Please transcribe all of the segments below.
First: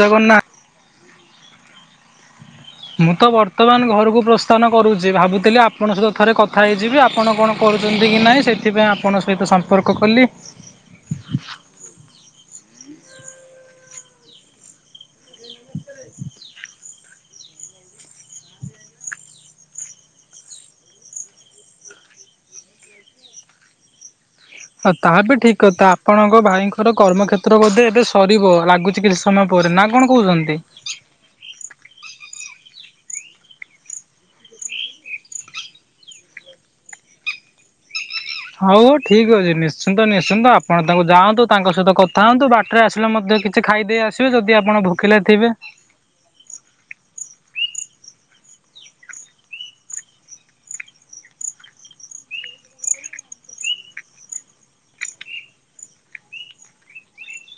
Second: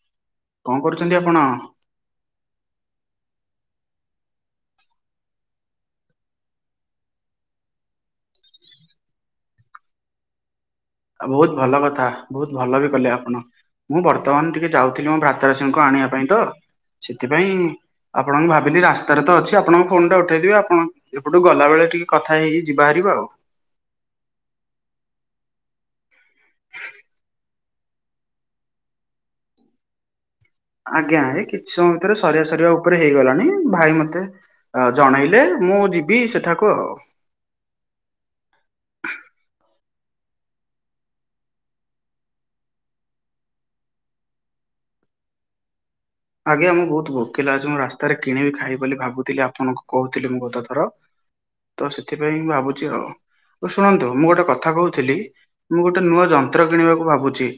ଜଗନ୍ନା କଣ କରୁଛନ୍ତି ଆପଣ? ମୁଁ ତ ବର୍ତ୍ତମାନ ଘରୁକୁ ପ୍ରସ୍ଥାନ କରୁଛି ଭାବୁଥିଲି ଆପଣ ସହିତ ଥରେ କଥା ହେଇଯିବି ଆପଣ କଣ କରୁଛନ୍ତି କି ନାହିଁ ସେଥିପାଇଁ ଆପଣଙ୍କ ସହିତ ସମ୍ପର୍କ କଲି। ବହୁତ୍ ଭଲ କଥା ବହୁତ୍ ଭଲ ବି କଲେ ଆପଣ। ମୁଁ ବର୍ତ୍ତମାନ ଟିକେ ଯାଉଥିଲି ମୋ ଭ୍ରାତାଶ୍ରୀଙ୍କୁ ଆଣିବା ପାଇଁ ତ ସେଥିପାଇଁ ଆପଣଙ୍କୁ ଭାବିଲି ରାସ୍ତାରେ ତ ଅଛି ଆପଣଙ୍କ ଫୋନ୍ ଟା ଉଠେଇଦେବି ଆପଣ ଏପଟୁ ଗଲାବେଳେ ଟିକେ କଥା ହେଇ ହେଇ ଯିବାହାରିବା ଆଉ। ହ ତାହା ବି ଠିକ୍ କଥା ଆପଣଙ୍କ ଭାଇଙ୍କର କର୍ମକ୍ଷେତ୍ର ବୋଧେ ଏବେ ସରିବ ଲାଗୁଛି କି ସମୟ ପରେ ନା କଣ କହୁଛନ୍ତି? ଆଜ୍ଞା ଏ କିଛି ସମୟ ଭିତରେ ସରିବା ସରିବା ଉପରେ ହେଇଗଲାଣି ଭାଇ ମତେ ଅ ଜଣେଇଲେ ମୁଁ ଯିବି ସେଠାକୁ ଆଉ। ହଉ ଠିକ୍ ଅଛି ନିଶ୍ଚିନ୍ତ ନିଶ୍ଚିନ୍ତ ଆପଣ ତାଙ୍କୁ ଯାଆନ୍ତୁ ତାଙ୍କ ସହିତ କଥା ହଅନ୍ତୁ ବାଟରେ ଆସିଲେ ମଧ୍ୟ କି କିଛି ଖାଇଦେଇ ଆସିବେ ଯଦି ଆପଣ ଭୋକିଲେ ଥିବେ। ଆଜ୍ଞା ମୁଁ ବହୁତ୍ ଭୋକିଲା ଅଛି ମୁଁ ରାସ୍ତାରେ କିଣିବି ଖାଇବି ବୋଲି ଭାବୁଥିଲି ଆପଣଙ୍କୁ କହୁଥିଲି ମୁଁ ଗତ ଥର। ତ ସେଥିପାଇଁ ଭାବୁଛି ଆଉ ଶୁଣନ୍ତୁ ମୁଁ ଗୋଟେ କଥା କହୁଥିଲି ମୁଁ ଗୋଟେ ନୂଆ ଯନ୍ତ୍ର କିଣିବାକୁ ଭାବୁଛି।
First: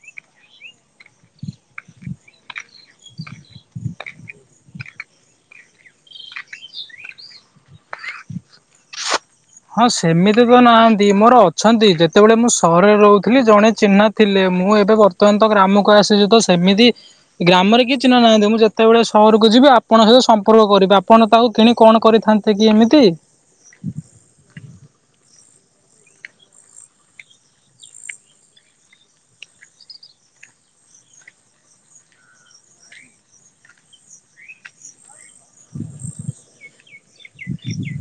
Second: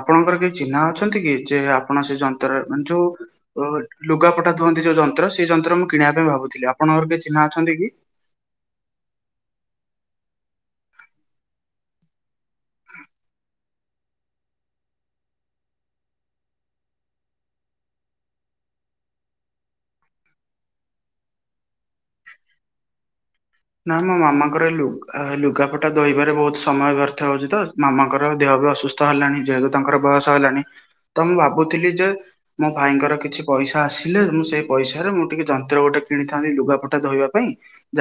ଆପଣଙ୍କର କେହି ଚିହ୍ନା ଅଛନ୍ତି କି ଯେ ଆପଣ ସେ ଯନ୍ତ୍ରରେ ମାନେ ଯୋଉ ଅ ଲୁଗା ପଟା ଧୁଅନ୍ତି ଯୋଉ ଯନ୍ତ୍ର ସେଇ ଯନ୍ତ୍ର ମୁଁ କିଣିବା ପାଇଁ ଭାବୁଥିଲି ଆପଣଙ୍କର କିଏ ଚିହ୍ନା ଅଛନ୍ତି କି? ହଁ ସେମିତି ତ ନାହାଁନ୍ତି ମୋର ଅଛନ୍ତି ଯେତେବେଳେ ମୁଁ ସହରରେ ରହୁଥିଲି ଜଣେ ଚିହ୍ନା ଥିଲେ ମୁଁ ଏବେ ବର୍ତ୍ତମାନ ତ ଗ୍ରାମକୁ ଆସିଛି ତ ସେମିତି ଗ୍ରାମରେ କିଏ ଚିହ୍ନା ନାହାଁନ୍ତି ମୁଁ ଯେତେବେଳେ ସହରୁକୁ ଯିବି ଆପଣ ସହିତ ସମ୍ପର୍କ କରିବି ଆପଣ ତାକୁ କିଣି କଣ କରିଥାନ୍ତେ? ସେ କି ଏମିତି ନା ମୋ ମାମାଙ୍କର ଲୁଗା-ଲୁଗାପଟା ଧୋଇବାରେ ବହୁତ ସମୟ ବ୍ୟର୍ଥ ହଉଛି ତ ମାମାଙ୍କର ଦେହ ବି ଅସୁ ବେସ୍ଥ ହେଲାଣି ଯେହେତୁ ତାଙ୍କର ବୟସ ହେଲାଣି। ତ ମୁଁ ଭାବୁଥିଲି ଯେ ମୋ ଭାଇଙ୍କର କିଛି ପଇସା ଆସିଲେ ମୁଁ ସେଇ ପଇସାରେ ମୁଁ ଟିକେ ଯନ୍ତ୍ର ଗୋଟେ କିଣିଥାନ୍ତି ଲୁଗା ପଟା ଧୋଇବା ପାଇଁ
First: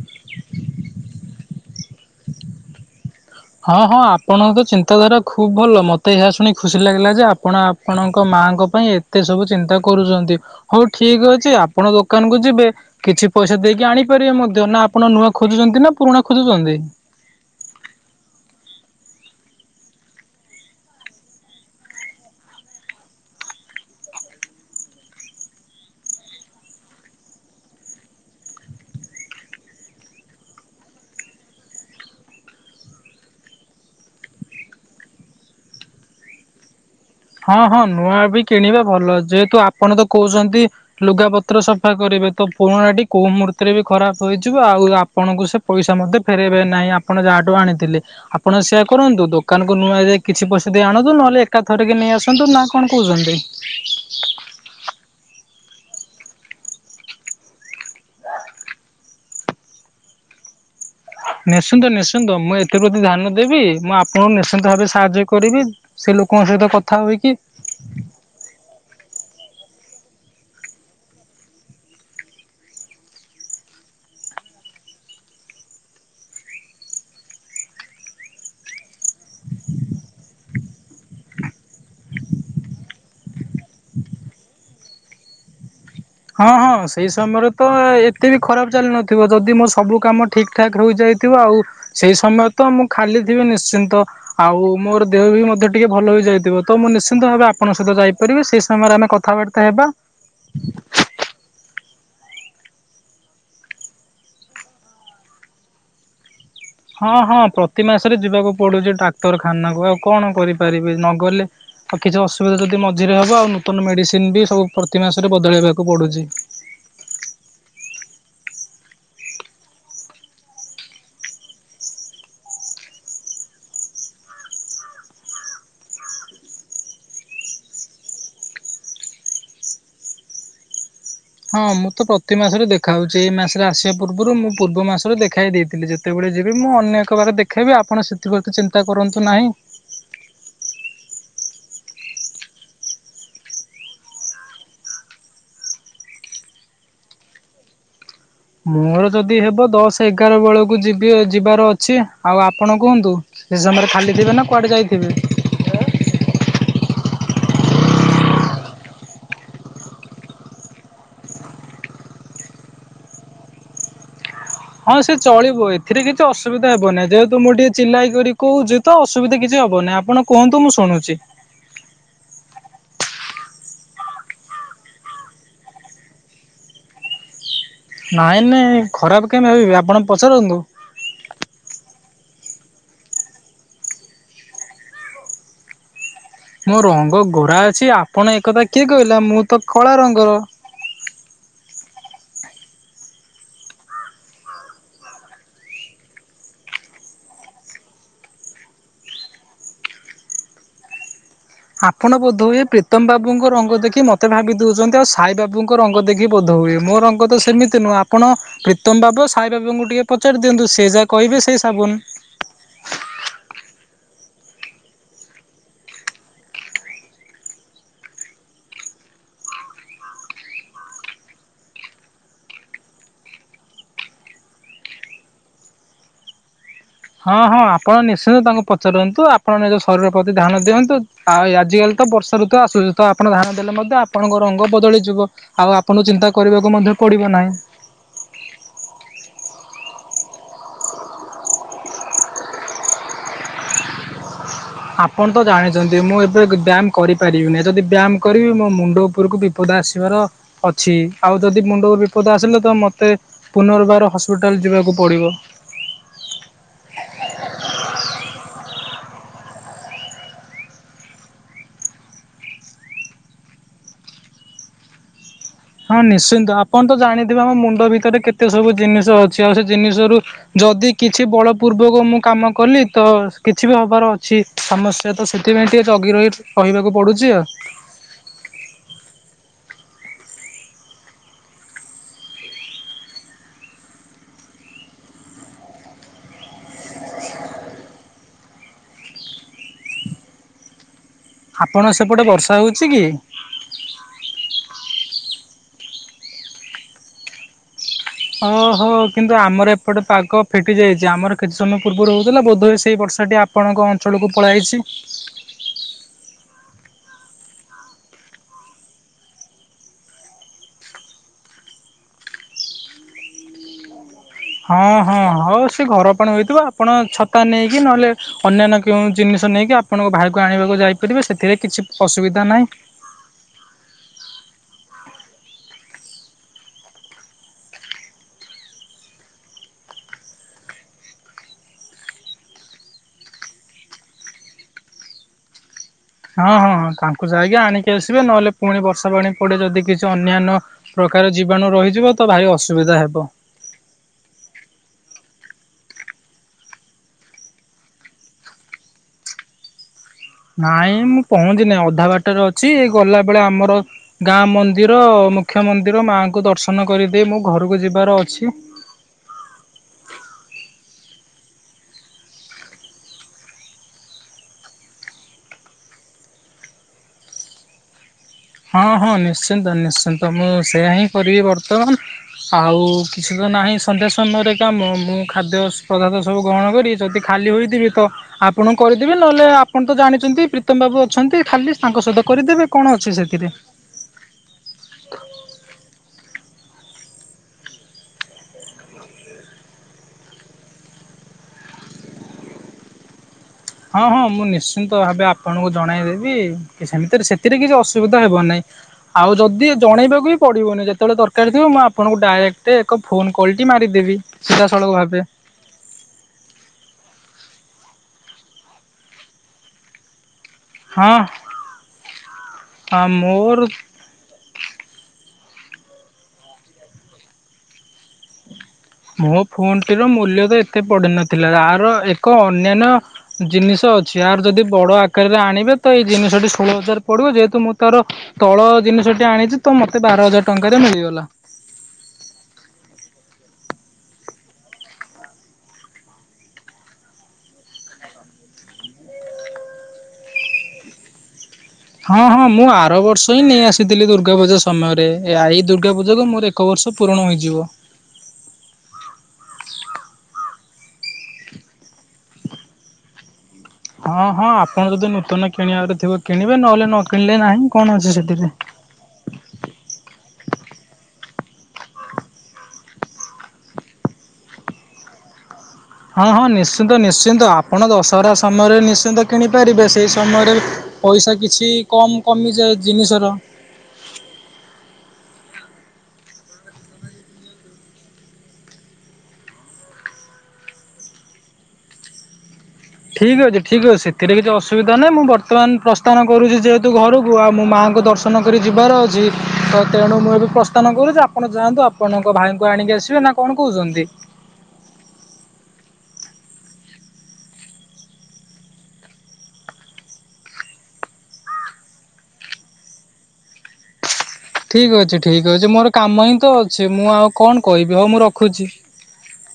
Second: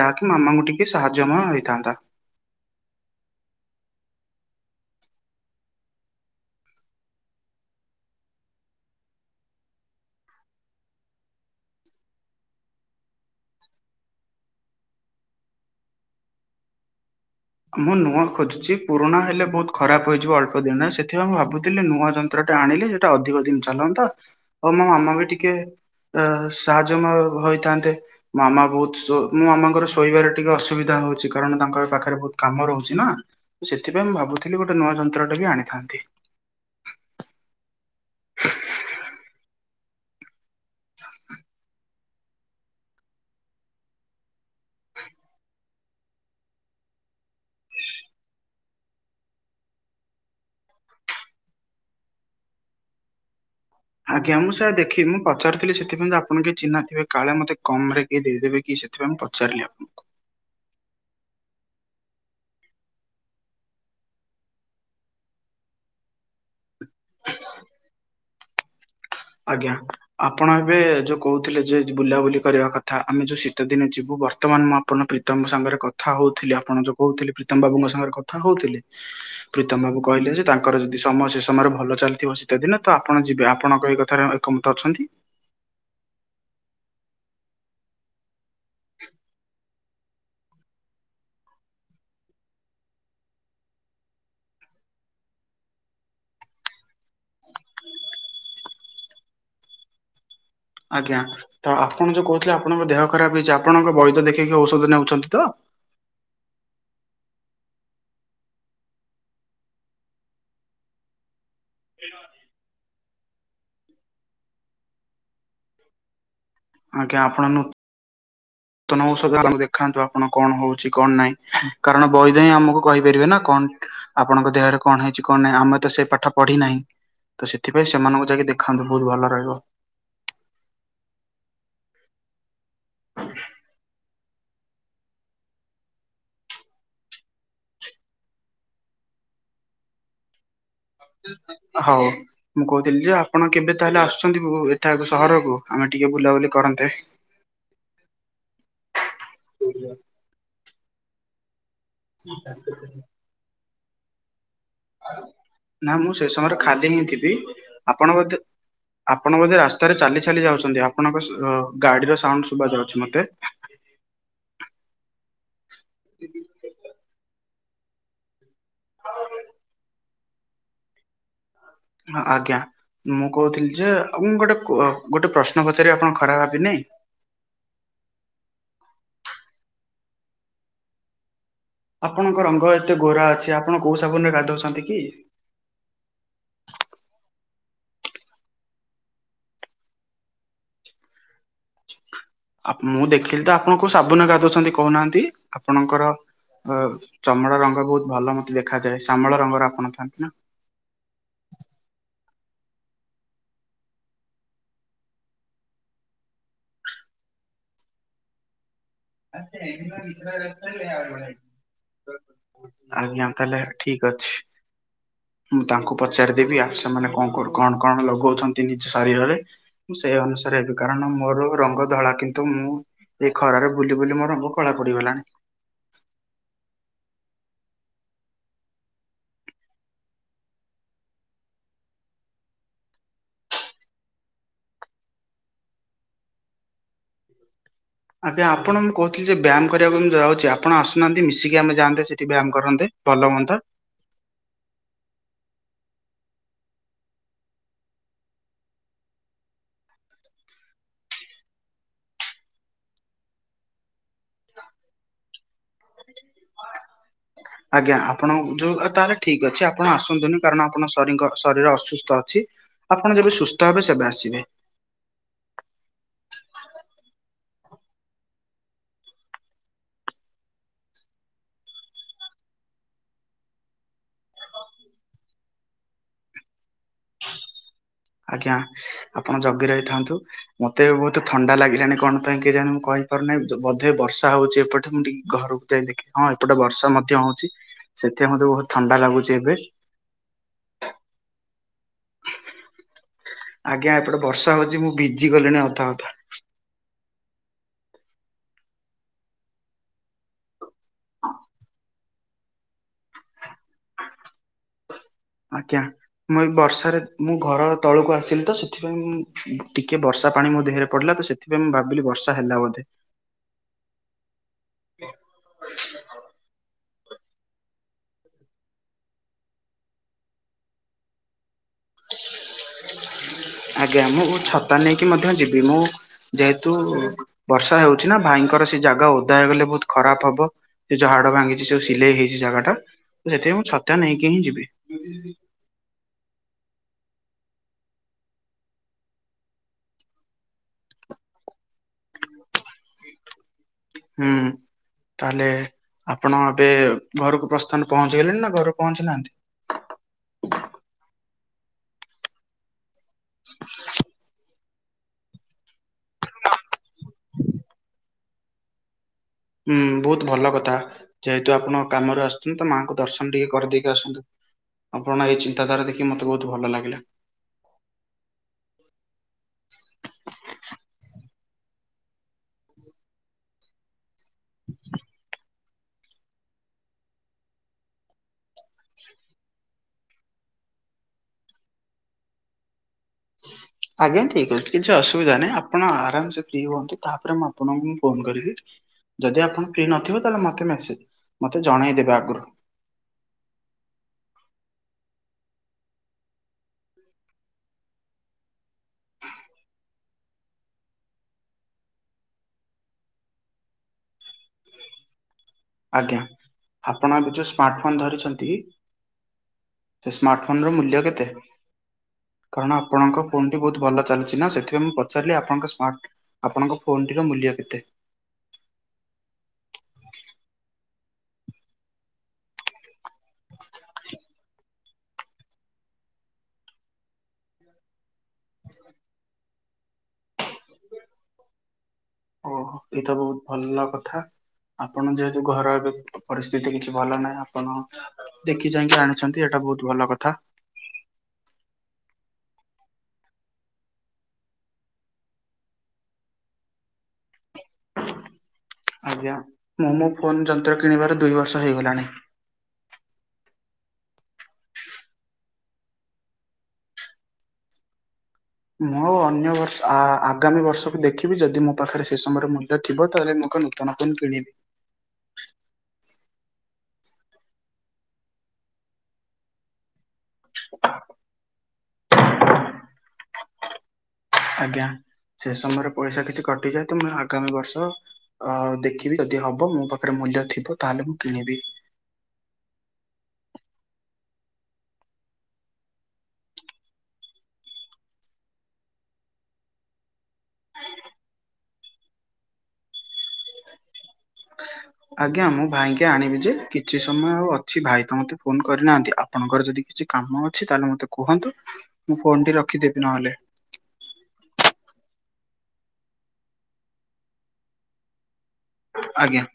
ଯାହାକି ମାମାଙ୍କୁ ଟିକେ ସାହାଯ୍ୟମୟ ହେଇଥାନ୍ତା। ହଁ ହଁ ଆପଣଙ୍କ ତ ଚିନ୍ତାଧାରା ଖୁବ ଭଲ ମତେ ଏହା ଶୁଣି ଖୁସି ଲାଗିଲା ଯେ ଆପଣ ଆ ଆପଣଙ୍କ ମାଆଙ୍କ ପାଇଁ ଏତେ ସବୁ ଚିନ୍ତା କରୁଚନ୍ତି। ହୋଉ ଠିକ ଅଛି ଆପଣ ଦୋକାନ କୁ ଯିବେ। କିଛି ପଇସା ଦେଇକି ଆଣିପାରିବେ ମଧ୍ୟ ନା ଆପଣ ନୂଆ ଖୋଜୁଛନ୍ତି ନା ପୁରୁଣା ଖୋଜୁଛନ୍ତି? ମୁଁ ନୂଆ ଖୋଜୁଛି ପୁରୁଣା ହେଲେ ବୋହୁତ ଖରାପ ହେଇଯିବ ଅଳ୍ପ ଦିନ ସେଥିପାଇଁ ମୁଁ ଭାବୁଥିଲି ନୂଆ ଯନ ନ୍ତ୍ର ଟେ ଆଣିଲେ ସେଟା ଅଧିକ ଦିନ ଚାଲନ୍ତା ଆଉ ମୋ ମାମା ବି ଟିକେ ଅ ସାହାଯ୍ୟମୟ ହୋଇଥାନ୍ତେ। ମାମା ବୋହୁତ ସୋ ମୋ ମାମାଙ୍କର ଶୋଇବାରେ ଟିକେ ଅସୁବିଧା ହୋଉଚି କାରଣ ତାଙ୍କ ପାଖରେ ବୋହୁତ କାମ ରହୁଚି ନା ସେଥିପାଇଁ ମୁଁ ଭାବୁଥିଲି ଗୋଟେ ନୂଆ ଯନ୍ତ୍ରଟେ ବି ଆଣିଥାନ୍ତି। ହଁ ହଁ ନୂଆ ବି କିଣିବା ଭଲ ଯେହେତୁ ଆପଣ ତ କୋହୁଛନ୍ତି ଲୁଗା ପତ୍ର ସଫା କରିବେ ତ ପୁରୁଣାଟି କୋଉ ମୁହୂର୍ତ୍ତରେ ରେ ବି ଖରାପ ହୋଇଯିବ ଆଉ ଆ ଆପଣଙ୍କୁ ସେ ପଇସା ମଧ୍ୟ ଫେରେଇବେ ନାହିଁ ଆପଣ ଯାହାଠୁ ଆଣିଥିଲେ। ଆପଣ ସେୟା କରନ୍ତୁ ଦୋକାନକୁୁ ନୂଆ ଯାଇ କିଛି ପଇସା ଦେଇ ଆଣନ୍ତୁ ନହେଲେ ଏକାଥରେ ଥରକେ ନେଇ ଆସନ୍ତୁ ନା କଣ କୋହୁଚନ୍ତି। ଆଜ୍ଞା ମୁଁ ସାର୍ ଦେଖି ମୁଁ ପଚାରୁଥିଲି ସେଥିପାଇଁ ଆପଣ କିଏ ଚିହ୍ନା ଥିବେ କାଳେ ମତେ କମରେ କିଏ ଦେଇଦେବେ କି ସେ ସେଥିପାଇଁ ମୁଁ ପଚାରିଲି ଆପଣଙ୍କୁ। ନିଶ୍ଚିନ୍ତ ନିଶ୍ଚିନ୍ତ ମୁଁ ଏଥି ପ୍ରତି ଧ୍ୟାନ ଦେବି ମୁଁ ଆପଣଙ୍କୁ ନିଶ୍ଚିନ୍ତ ଭାବେ ସାହାଯ୍ୟ କରିବି ସେ ଲୋକଙ୍କ ସହିତ କଥା ହୁଏ କି ଆଜ୍ଞା। ଆପଣ ଏବେ ଯୋଉ କହୁଥିଲେ ଯେ ବୁଲାବୁଲି କରିବା କଥା ଆମେ ଯୋଉ ଶୀତ ଦିନ ଯିବୁ ବର୍ତ୍ତମାନ ମୁଁ ଆପଣଙ୍କ ପ୍ର ପ୍ରୀତମଙ୍କ ସାଙ୍ଗରେ କଥା ହଉଥିଲି ଆପଣ ଯୋଉ କହୁଥିଲେ ପ୍ରୀତମ ବାବୁଙ୍କ ସାଙ୍ଗରେ କଥା ହଉଥିଲି ପ୍ରୀତମ ବାବୁ କହିଲେ ଯେ ତାଙ୍କର ଯଦି ସମୟ ସେ ସମୟରେ ଭଲ ଚାଲିଥିବ ଶୀତଦିନ ତ ଆପଣ ଯିବେ ଆପଣ କହିଲେ [unintelligible] ଏକମତ ଅଛନ୍ତି। ହଁ ହଁ ସେଇ ସମୟରେ ତ ଏତେ ବି ଖରାପ ଚାଲି ନଥିବ ଯଦି ମୋ ସବୁ କାମ ଠିକ୍ ଠାକ୍ ହୋଇଯାଇଥିବ ଆଉ ସେଇ ସମୟ ତ ମୁଁ ଖାଲି ଥିବି ନିଶ୍ଚିନ୍ତ। ଆଉ ମୋର ଦେହ ବି ମଧ୍ୟ ଟିକେ ଭଲ ହେଇଯାଇଥିବ ତ ମୁଁ ନିଶ୍ଚିନ୍ତ ଭାବେ ଆପଙ୍କ ସହିତ ଯାଇପାରିବି ସେଇ ସମୟରେ ଆମେ କଥା କଥାବାର୍ତା ହେବା। ଆଜ୍ଞା ତ ଆପଣ ଯୋଉ କହୁଥିଲେ ଆପଣଙ୍କ ଦେହ ଖରାପ ହେଇଚି ଆପଣଙ୍କ ବୈଦ୍ୟ ଦେଖେଇକି ଔଷଧ ନେଉଛନ୍ତି ତ। ହଁ ହଁ ପ୍ରତି ମାସରେ ଯିବାକୁ ପଡୁଛି ଟ୍ରାକ୍ତରଖାନାକୁ ଆଉ କଣ କରିପାରିବି ନଗଲେ ଆଉ କିଛି ଅସୁବିଧା ଯଦି ମଝିରେ ହବ ଆଉ ନୂତନ ମେଡିସିନ ବି ସବୁ ପ୍ରତି ମାସରେ ବଦଳେଇବାକୁ ପଡୁଚି। ଆଜ୍ଞା ଆପଣ ନୁ ନୂତନ ଔଷଧ ଆପ ଦେଖାନ୍ତୁ ଆପଣ କଣ ହଉଛି କଣ ନାହିଁ କାରଣ ବୈଦ ହଁ ଆମକୁ କହିପାରିବେ ନା କଣ ଆପଣଙ୍କ ଦେହରେ କଣ ହେଇଚି କଣ ନାହିଁ ଆମେ ତ ସେଇ ପାଠ ପଢି ନାହିଁ। ତ ସେଥିପାଇଁ ସେମାନଙ୍କୁ ଯାଇକି ଦେଖାନ୍ତୁ ବୋହୁତ ଭଲ ରହିବ। ହଁ ମୁଁ ତ ପ୍ରତି ମାସରେ ଦେଖା ହଉଚି ଏଇ ମାସରେ ଆସିବା ପୂର୍ବରୁ ମୁଁ ପୂର୍ବ ମାସରେ ଦେଖାଇ ଦେଇଥିଲି ଯେ କେତେବେଳେ ଯିବି ମୁଁ ଅନ୍ୟ ଏକ ବାରେ ଦେଖାଇବି ଆପଣ ସେଥିପ୍ରତି ଚିନ୍ତା କରନ୍ତୁ ନାହିଁ। ହଉ। ମୁଁ କହୁଥିଲି ଯେ ଆପଣ କେବେ ତାହେଲେ ଆସୁଛନ୍ତି ଏଠା ସହରକୁ ଆମେ ଟିକେ ବୁଲାବୁଲି କରନ୍ତେ। ମୋର ଯଦି ହେବ ଦଶ ଏଗାର ବେଳକୁ ଯିବି ଯିବାର ଅଛି ଆଉ ଆପଣ କୁହନ୍ତୁ। ସେ ସମୟରେ ଖାଲି ଥିବେ ନା କୁଆଡେ ଯାଇଥିବେ। ନା ମୁଁ ସେ ସମୟରେ ଖାଦ୍ୟ ହିଁ ଥିବି ଆପଣ ମଧ୍ଯ ଆପଣ ବୋଧେ ରାସ୍ତାରେ ଚାଲି ଚାଲି ଯାଉଚନ୍ତି ଆପଣଙ୍କ ଗାଡିର ସାଉଣ୍ଟ ଶୁବା ଯାଉଚି ମତେ। ହଁ ସେ ଚଳିବ ଏଥିରେ କିଛି ଅସୁବିଧା ହେବନହିଁ ଯେହେତୁ ମୁଁ ଟିକେ ଚିଲାଇ କରି କହୁଚି ତ ଅସୁବିଧା କିଛି ହବନିଁ ଆପଣ କୁହନ୍ତୁ ମୁଁ ଶୁଣୁଚି। ଆଜ୍ଞା ମୁଁ କହୁଥିଲି ଯେ ମୁଁ ଗୋଟେ ଗୋଟେ ପ୍ରଶ୍ନ ପଚାରିବି ଆପଣ ଖରାପ ଭବିିନେହିଁ। ନାଇଁ ନାଇଁ ଖରାପ କେଇଁ ଭାବିବି ଆପଣ ପଚାରନ୍ତୁ। ଆପଣଙ୍କ ରଙ୍ଗ ଏତେ ଗୋରା ଅଛି, ଆପଣ କୋଉ ସାବୁନ ରେ ଗାଧଉଛନ୍ତି କି? ମୋ ରଙ୍ଗ ଗୋରା ଅଛି? ଆପଣ ଏକଥା କିଏ କହିଲା? ମୁଁ ତ କଳା ରଙ୍ଗର। ମୁଁ ଦେଖିଲି ତ ଆପଣଙ୍କୁ ସାବୁନ ଗାଧୁଉଛନ୍ତି, କହୁନାହାନ୍ତି ଆପଣଙ୍କର ଅ, ଚମଡ଼ା ରଙ୍ଗ ବହୁତ ଭଲ ମତେ ଦେଖାଯାଏ। ଶାମଳ ରଙ୍ଗର ଆପଣ ଥାନ୍ତି ନା? ଆପଣ ବୋଧ ହୁଏ ପ୍ରୀତମ ବାବୁଙ୍କ ରଙ୍ଗ ଦେଖି ମତେ ଭାବି ଦଉଛନ୍ତି, ଆଉ ସାଇ ବାବୁଙ୍କ ରଙ୍ଗ ଦେଖି ବୋଧ ହୁଏ, ମୋ ର ଗଦ, ସେମିତି ନୁହଁ। ଆପଣ ପ୍ରୀତମ ବାବୁ, ସାଇବାବୁଙ୍କୁ ଟିକେ ପଚାରି ଦିଅନ୍ତୁ, ସେ ଯାହା କହିବେ ସେଇ ସାବୁନ। ଆଜ୍ଞା, ତାହେଲେ ଠିକ୍ ଅଛି। ମୁଁ ତାଙ୍କୁ ପଚାରିଦେବି, ଆ ସେମାନେ କଣ କଣ କଣ ଲଗଉଛନ୍ତି ନିଜ ଶରୀରରେ? ମୁଁ ସେଇ ଅନୁସାରେ ହେବି, କାରଣ ମୋର ରଙ୍ଗ ଧଳା, କିନ୍ତୁ ମୁଁ ଏଇ ଖରାରେ ବୁଲି ବୁଲି ମୋ ରଙ୍ଗ କଳା ପଡ଼ିଗଲାଣି। ହଁ, ହଁ, ଆପଣ ନିଶ୍ଚିନ୍ତ ତାଙ୍କୁ ପଚାରନ୍ତୁ, ଆପଣ ନିଜ ଶରୀର ପ୍ରତି ଧ୍ୟାନ ଦିଅନ୍ତୁ। ଆଉ ଆଜିକାଲି ତ ବର୍ଷାଋତୁ ଆସୁଛି, ତ ଆପଣ ଧ୍ୟାନ ଦେଲେ ମଧ୍ୟ ଆପଣଙ୍କ ରଙ୍ଗ ବଦଳିଯିବ। ଆଉ ଆପଣଙ୍କୁ ଚିନ୍ତା କରିବାକୁ ମଧ୍ୟ ପଡିବ ନାହିଁ। ଆଜ୍ଞା, ଆପଣ ମୁଁ କହୁଥିଲି ଯେ ବ୍ୟାୟାମ କରିବାକୁ ମୁଁ ଯାଉଛି। ଆପଣ ଆସୁନାହାନ୍ତି, ମିଶିକି ଆମେ ଯାନ୍ତେ, ସେଠି ବ୍ୟାୟାମ କରନ୍ତେ। ଭଲ ହୁଅନ୍ତା। ଆପଣ ତ ଜାଣିଛନ୍ତି, ମୁଁ ଏବେ ବ୍ୟାୟାମ କରିପାରିବିନି ଯଦି ବ୍ୟାୟାମ କରିବି ମୋ ମୁଣ୍ଡ ଉପରକୁ ବି ବିପଦ ଆସିବାର ଅଛି। ଆଉ ଯଦି ମୁଣ୍ଡ ବିପଦ ଆସିଲେ ତ ମତେ ପୁନର୍ବାର ହସ୍ପିଟାଲ ଯିବାକୁ ପଡିବ। ଆଜ୍ଞା, ଆପଣ ଯୋଉ ତାହେଲେ ଠିକ୍ ଅଛି, ଆପଣ ଆସନ୍ତୁନି, କାରଣ ଆପଣ ଶରୀ ଶରୀର ଅସୁସ୍ଥ ଅଛି। ଆପଣ ଯେବେ ସୁସ୍ଥ ହେବେ, ସେବେ ଆସିବେ। ହଁ, ନିଶ୍ଚିନ୍ତ, ଆପଣ ତ ଜାଣିଥିବେ, ଆମ ମୁଣ୍ଡ ଭିତରେ କେତେ ସବୁ ଜିନିଷ ଅଛି, ଆଉ ସେ ଜିନିଷ ରୁ ଯଦି କିଛି ବଳ ପୂର୍ବକ ମୁଁ କାମ କଲି, ତ କିଛି ବି ହବାର ଅଛି। ସମସ୍ୟା ତ ସେଥିପାଇଁ ଟିକେ ଜଗି ରହି ରହିବାକୁ ପଡୁଛି ଆଉ। ଆଜ୍ଞା, ଆପଣ ଜଗି ରହିଥାନ୍ତୁ। ମତେ ବହୁତ ଥଣ୍ଡା ଲାଗିଲାଣି, କଣ ପାଇଁ କେଜାଣି ମୁଁ କହିପାରୁନିଁ। ବୋଧେ ବର୍ଷା ହଉଛି ଏପଟେ, ମୁଁ ଟିକେ ଘର ଯ ଦେଖେ। ହଁ, ଏପଟେ ବର୍ଷା ମଧ୍ୟ ହଉଛି, ସେଥିପାଇଁ ମତେ ବହୁତ ଥଣ୍ଡା ଲାଗୁଛି ଏବେ। ଆପଣ ସେପଟେ ବର୍ଷା ହଉଛି କି? ଆଜ୍ଞା, ଏପଟେ ବର୍ଷା ହଉଛି। ମୁଁ ଭିଜିି ଗଲିଣି ଅଧା ଅଧା। ଓହୋ, କିନ୍ତୁ ଆମର ଏପଟେ ପାଗ ଫିଟି ଯାଇଛି, ଆମର କେତେ ସମ ପୂର୍ବରୁ ହଉଥିଲା, ବୋଧହୁଏ ସେଇ ବର୍ଷାଟି ଆପଣଙ୍କ ଅଞ୍ଚଳକୁ ପଳାଇଛି। ଆଜ୍ଞା। ମୁଁ ବର୍ଷାରେ ମୁଁ ଘର ତଳକୁ ଆସିଲି, ତ ସେଥିପାଇଁ ମୁଁ ଟିକେ ବର୍ଷା ପାଣି ମୋ ଦେହରେ ପଡିଲା, ତ ସେ ଏଥିପାଇଁ ମୁଁ ଭାବିଲି ବର୍ଷା ହେଲା ବୋଧେ। ହଁ, ହଁ, ହଉ ସେ ଘରପଣ ହୋଇଥିବ, ଆପଣ ଛତା ନେଇକି, ନହେଲେ ଅନ୍ୟାନ୍ୟ କେଉଁ ଜିନିଷ ନେଇକି, ଆପଣଙ୍କ ଭାଇକୁ ଆଣିବାକୁ ଯାଇପାରିବେ, ସେଥିରେ କିଛି ଅସୁବିଧା ନାହିଁ। ଆଜ୍ଞା, ମୁଁ ଛତା ନେଇକି ମଧ୍ୟ ଯିବି। ମୁଁ ଯେହେତୁ ବର୍ଷା ହଉଛି ନା, ଭାଇଙ୍କର ସେ ଜାଗା ଓଦା ହେଇଗଲେ ବହୁତ ଖରାପ ହବ। ସେ ଯୋ ହାଡ ଭାଙ୍ଗିଛି, ଯୋ ସିଲେଇ ହେଇଛି ଜାଗା ଟା, ସେଥିପାଇଁ ମୁଁ ଛତା ନେଇକି ହିଁ ଯିବି। ହଁ, ହଁ, ହଁ, ତାଙ୍କୁ ଯାଇକି ଆଣିକି ଆସିବେ, ନହେଲେ ପୁଣି ବର୍ଷା ପାଣି ପଡ଼େ ଯଦି କିଛି ଅନ୍ୟାନ୍ୟ ପ୍ରକାର ଜୀବାଣୁ ରହିଯିବ ତ ଭାଇ ଅସୁବିଧା ହେବ। ହୁଁ। ତାହେଲେ ଆପଣ ଏବେ ଘରକୁ ପ୍ରସ୍ଥାନ ପହଞ୍ଚିଗଲେଣି ନା, ଘରେ ପହଞ୍ଚି ନାହାନ୍ତି? ନାଇଁ, ମୁଁ ପହଞ୍ଚି ନାହିଁ, ଅଧା ବାଟରେ ଅଛି। ଏ ଗଲା ବେଳେ ଆମର ଗାଁ ମନ୍ଦ ମନ୍ଦିର, ମୁଖ୍ୟ ମନ୍ଦିର ମାଆଙ୍କୁ ଦର୍ଶନ କରିଦେଇ ମୁଁ ଘରକୁ ଯିବାର ଅଛି। ହୁଁ, ବହୁତ ଭଲ କଥା। ଯେହେତୁ ଆପଣ କାମରୁ ଆସୁଛନ୍ତି, ତ ମାଙ୍କୁ ଦର୍ଶନ ଟିକେ କରିଦେଇକି ଆସନ୍ତୁ। ଆପଣ ଏଇ ଚିନ୍ତାଧାରା ଦେଖି ମୋତେ ବହୁତ ଭଲ ଲାଗିଲା। ହଁ, ହଁ, ନିଶ୍ଚିନ୍ତ ନିଶ୍ଚିନ୍ତ, ମୁଁ ସେଇୟା ହିଁ କରିବି ବର୍ତ୍ତମାନ। ଆଉ କିଛି ତ ନାହିଁ ସନ୍ଧ୍ୟା ସମୟରେ କାମ, ମୁଁ ଖାଦ୍ୟ ପଦାର୍ଥ ସବୁ ଗ୍ରହଣ କରି, ଯଦି ଖାଲି ହୋଇଥିବି ତ ଆପଣ କରିଦେବେ, ନହେଲେ ଆପଣ ତ ଜାଣିଛନ୍ତି, ପ୍ରୀତମ ବାବୁ ଅଛନ୍ତି, ଖାଲି ତାଙ୍କ ସହିତ କରିଦେବେ, କଣ ଅଛି ସେ ଥିରେ। ଆଜ୍ଞା ଠିକ୍ ଅଛି, କିଛି ଅସୁବିଧା ନାହିଁ। ଆପଣ ଆରାମ ସେ ଫ୍ରି ହୁଅନ୍ତୁ, ତାପରେ ମୁଁ ଆପଣଙ୍କୁ ମୁଁ ଫୋନ କରିବି। ଯଦି ଆପଣ ଫ୍ରି ନଥିବ, ତାହେଲେ ମତେ ମେସେଜ ମତେ ଜଣେଇଦେବେ ଆଗରୁ। ହଁ, ହଁ, ମୁଁ ନିଶ୍ଚିନ୍ତ ଭାବେ ଆପଣଙ୍କୁ ଜଣାଇଦେବି। କି ସେମିତିରେ ସେଥିରେ କିଛି ଅସୁବିଧା ହେବ ନାହିଁ। ଆଉ ଯଦି ଜଣାଇବାକୁ ବି ପଡ଼ିବନି, ଯେତେବେଳେ ଦରକାର ଥିବ, ମୁଁ ଆପଣଙ୍କୁ ଡାଇରେକ୍ଟ ଏକ ଫୋନ୍ କଲ୍ଟି ମାରିଦେବି। ସିଧାସଳଖ ଭାବେ। ଆଜ୍ଞା। ଆପଣ ଏବେ ଯୋଉ ସ୍ମାର୍ଟ ଫୋନ ଧରିଛନ୍ତି ସେ ସ୍ମାର୍ଟ ଫୋନର ମୂଲ୍ୟ ହଁ କେତେ? କାରଣ ହଁ ଆପଣଙ୍କ ଫୋନ୍ ଟି ମୋର ବହୁତ ଭଲ ଚାଲୁଛି ନା, ସେଥିପାଇଁ ମୁଁ ପ ଚାରିଲି ଆପଣଙ୍କ ସ୍ମାର୍ଟ ଆପଣଙ୍କ ଫୋନଟିର ମୂଲ୍ୟ କେତେ। ମୋ ଫୋନଟିର ମୂଲ୍ୟ ତ ଏତେ ପଡିିନଥିଲା, ଆର ଏକ ଅନ୍ୟାନ୍ୟ ଜିନିଷ ଅଛି। ଆର୍ ଯଦି ବଡ ଆକାରରେ ଆଣିବେ, ତ ଏଇ ଜିନିଷଟି ଷୋହଳ ହଜାର ପଡିବ ଯେହେତୁ ମୁଁ ତାର ତଳ ଜିନିଷଟି ଆଣିଛି, ତ ମତେ ବାର ହଜାର ଟଙ୍କାରେ ମିଳିଗଲା। ଓହୋ ଏଇ ତ ବହୁତ ଭଲ କଥା। ଆପଣ ଯେହେତୁ ଘର ଏବେ ପରିସ୍ଥିତି କିଛି ଭଲ ନାହିଁ, ଆପଣ ଦେଖି ଚାହିଁକି ଆଣୁଛନ୍ତି, ଏଇଟା ବହୁତ ଭଲ କଥା। ହଁ, ହଁ, ମୁଁ ଆର ବର୍ଷ ହିଁ ନେଇ ଆସିଥିଲି ଦୁର୍ଗା ପୂଜା ସମୟରେ, ଏ ଆଇ ଦୁର୍ଗା ପୂଜାକୁ ମୁଁ ରେ ଏକ ବର୍ଷ ପୂରଣ ହୋଇଯିବ। ଆଜ୍ଞା! ମୁଁ ମୋ ଫୋନ ଯନ୍ତ୍ର କିଣିବାର ଦୁଇବର୍ଷ ହେଇଗଲାଣି। ହଁ, ହଁ, ଆପଣ ଯଦି ନୂତନ କିଣିବାର ଥିବ କିଣିବେ, ନହେଲେ ନ କିଣିଲେ ନାହିଁ, କଣ ଅଛି ସେଥିରେ। ମୋ ଅନ୍ୟ ବର୍ଷ ଆ ଆଗାମୀ ବର୍ଷକୁ ଦେଖିବି, ଯଦି ମୋ ପାଖରେ ସେ ସମୟରେ ମୂଲ୍ୟ ଥିବ, ତାହେଲେ ମୁଁ ଏକ ନୂତନ ଫୋନ୍ କିଣିବି। ହଁ, ହଁ, ନିଶ୍ଚିନ୍ତ ନିଶ୍ଚିନ୍ତ, ଆପଣ ଦଶହରା ସମୟରେ ନିଶ୍ଚିନ୍ତ କିଣିପାରିବେ ସେଇ ସମୟରେ ପଇସା କିଛି କମ କମିଯାଏ ଜିନିଷର। ଆଜ୍ଞା! ସେ ସମୟରେ ପଇସା କିଛି କଟିଯାଏ ତ, ମୁଁ ଆଗାମୀ ବର୍ଷ ଅ ଦେଖିବି, ଯଦି ହବ ମୋ ପାଖରେ ମୂଲ୍ୟ ଥିବ, ତାହେଲେ ମୁଁ କିଣିବି। ଠିକ୍ ଅଛି, ଠିକ ଅଛି ସେଥିରେ କିଛି ଅସୁବିଧା ନାହିଁ, ମୁଁ ବର୍ତ୍ତମାନ ପ୍ରସ୍ଥାନ କରୁଛି ଯେହେତୁ ଘରକୁ, ଆଉ ମୁଁ ମାଆଙ୍କ ଦର୍ଶ ନ କରି ଯିବାର ଅଛି, ତ ତେଣୁ ମୁଁ ଏବେ ପ୍ରସ୍ଥାନ କରୁଛି। ଆପଣ ଯାଆନ୍ତୁ, ଆପଣଙ୍କ ଭାଇଙ୍କୁ ଆଣିକି ଆସିବେ ନା କଣ କହୁଛନ୍ତି? ଆଜ୍ଞା! ମୁଁ ଭାଇଙ୍କି ଆଣିବି ଯେ, କିଛି ସମୟ ଆଉ ଅଛି। ଭାଇ ତ ମୋତେ ଫୋନ କରିନାହାନ୍ତି। ଆ ପଣଙ୍କର ଯଦି କିଛି କାମ ଅଛି ତାହେଲେ ମତେ କୁହନ୍ତୁ, ମୁଁ ଫୋନଟି ରଖିଦେବି ନହେଲେ। ଠିକ୍ ଅଛି, ଠିକ୍ ଅଛି। ମୋର କାମ ହିଁ ତ ଅଛି, ମୁଁ ଆଉ କଣ କହିବି? ହଉ ମୁଁ ରଖୁଛି। ଆଜ୍ଞା!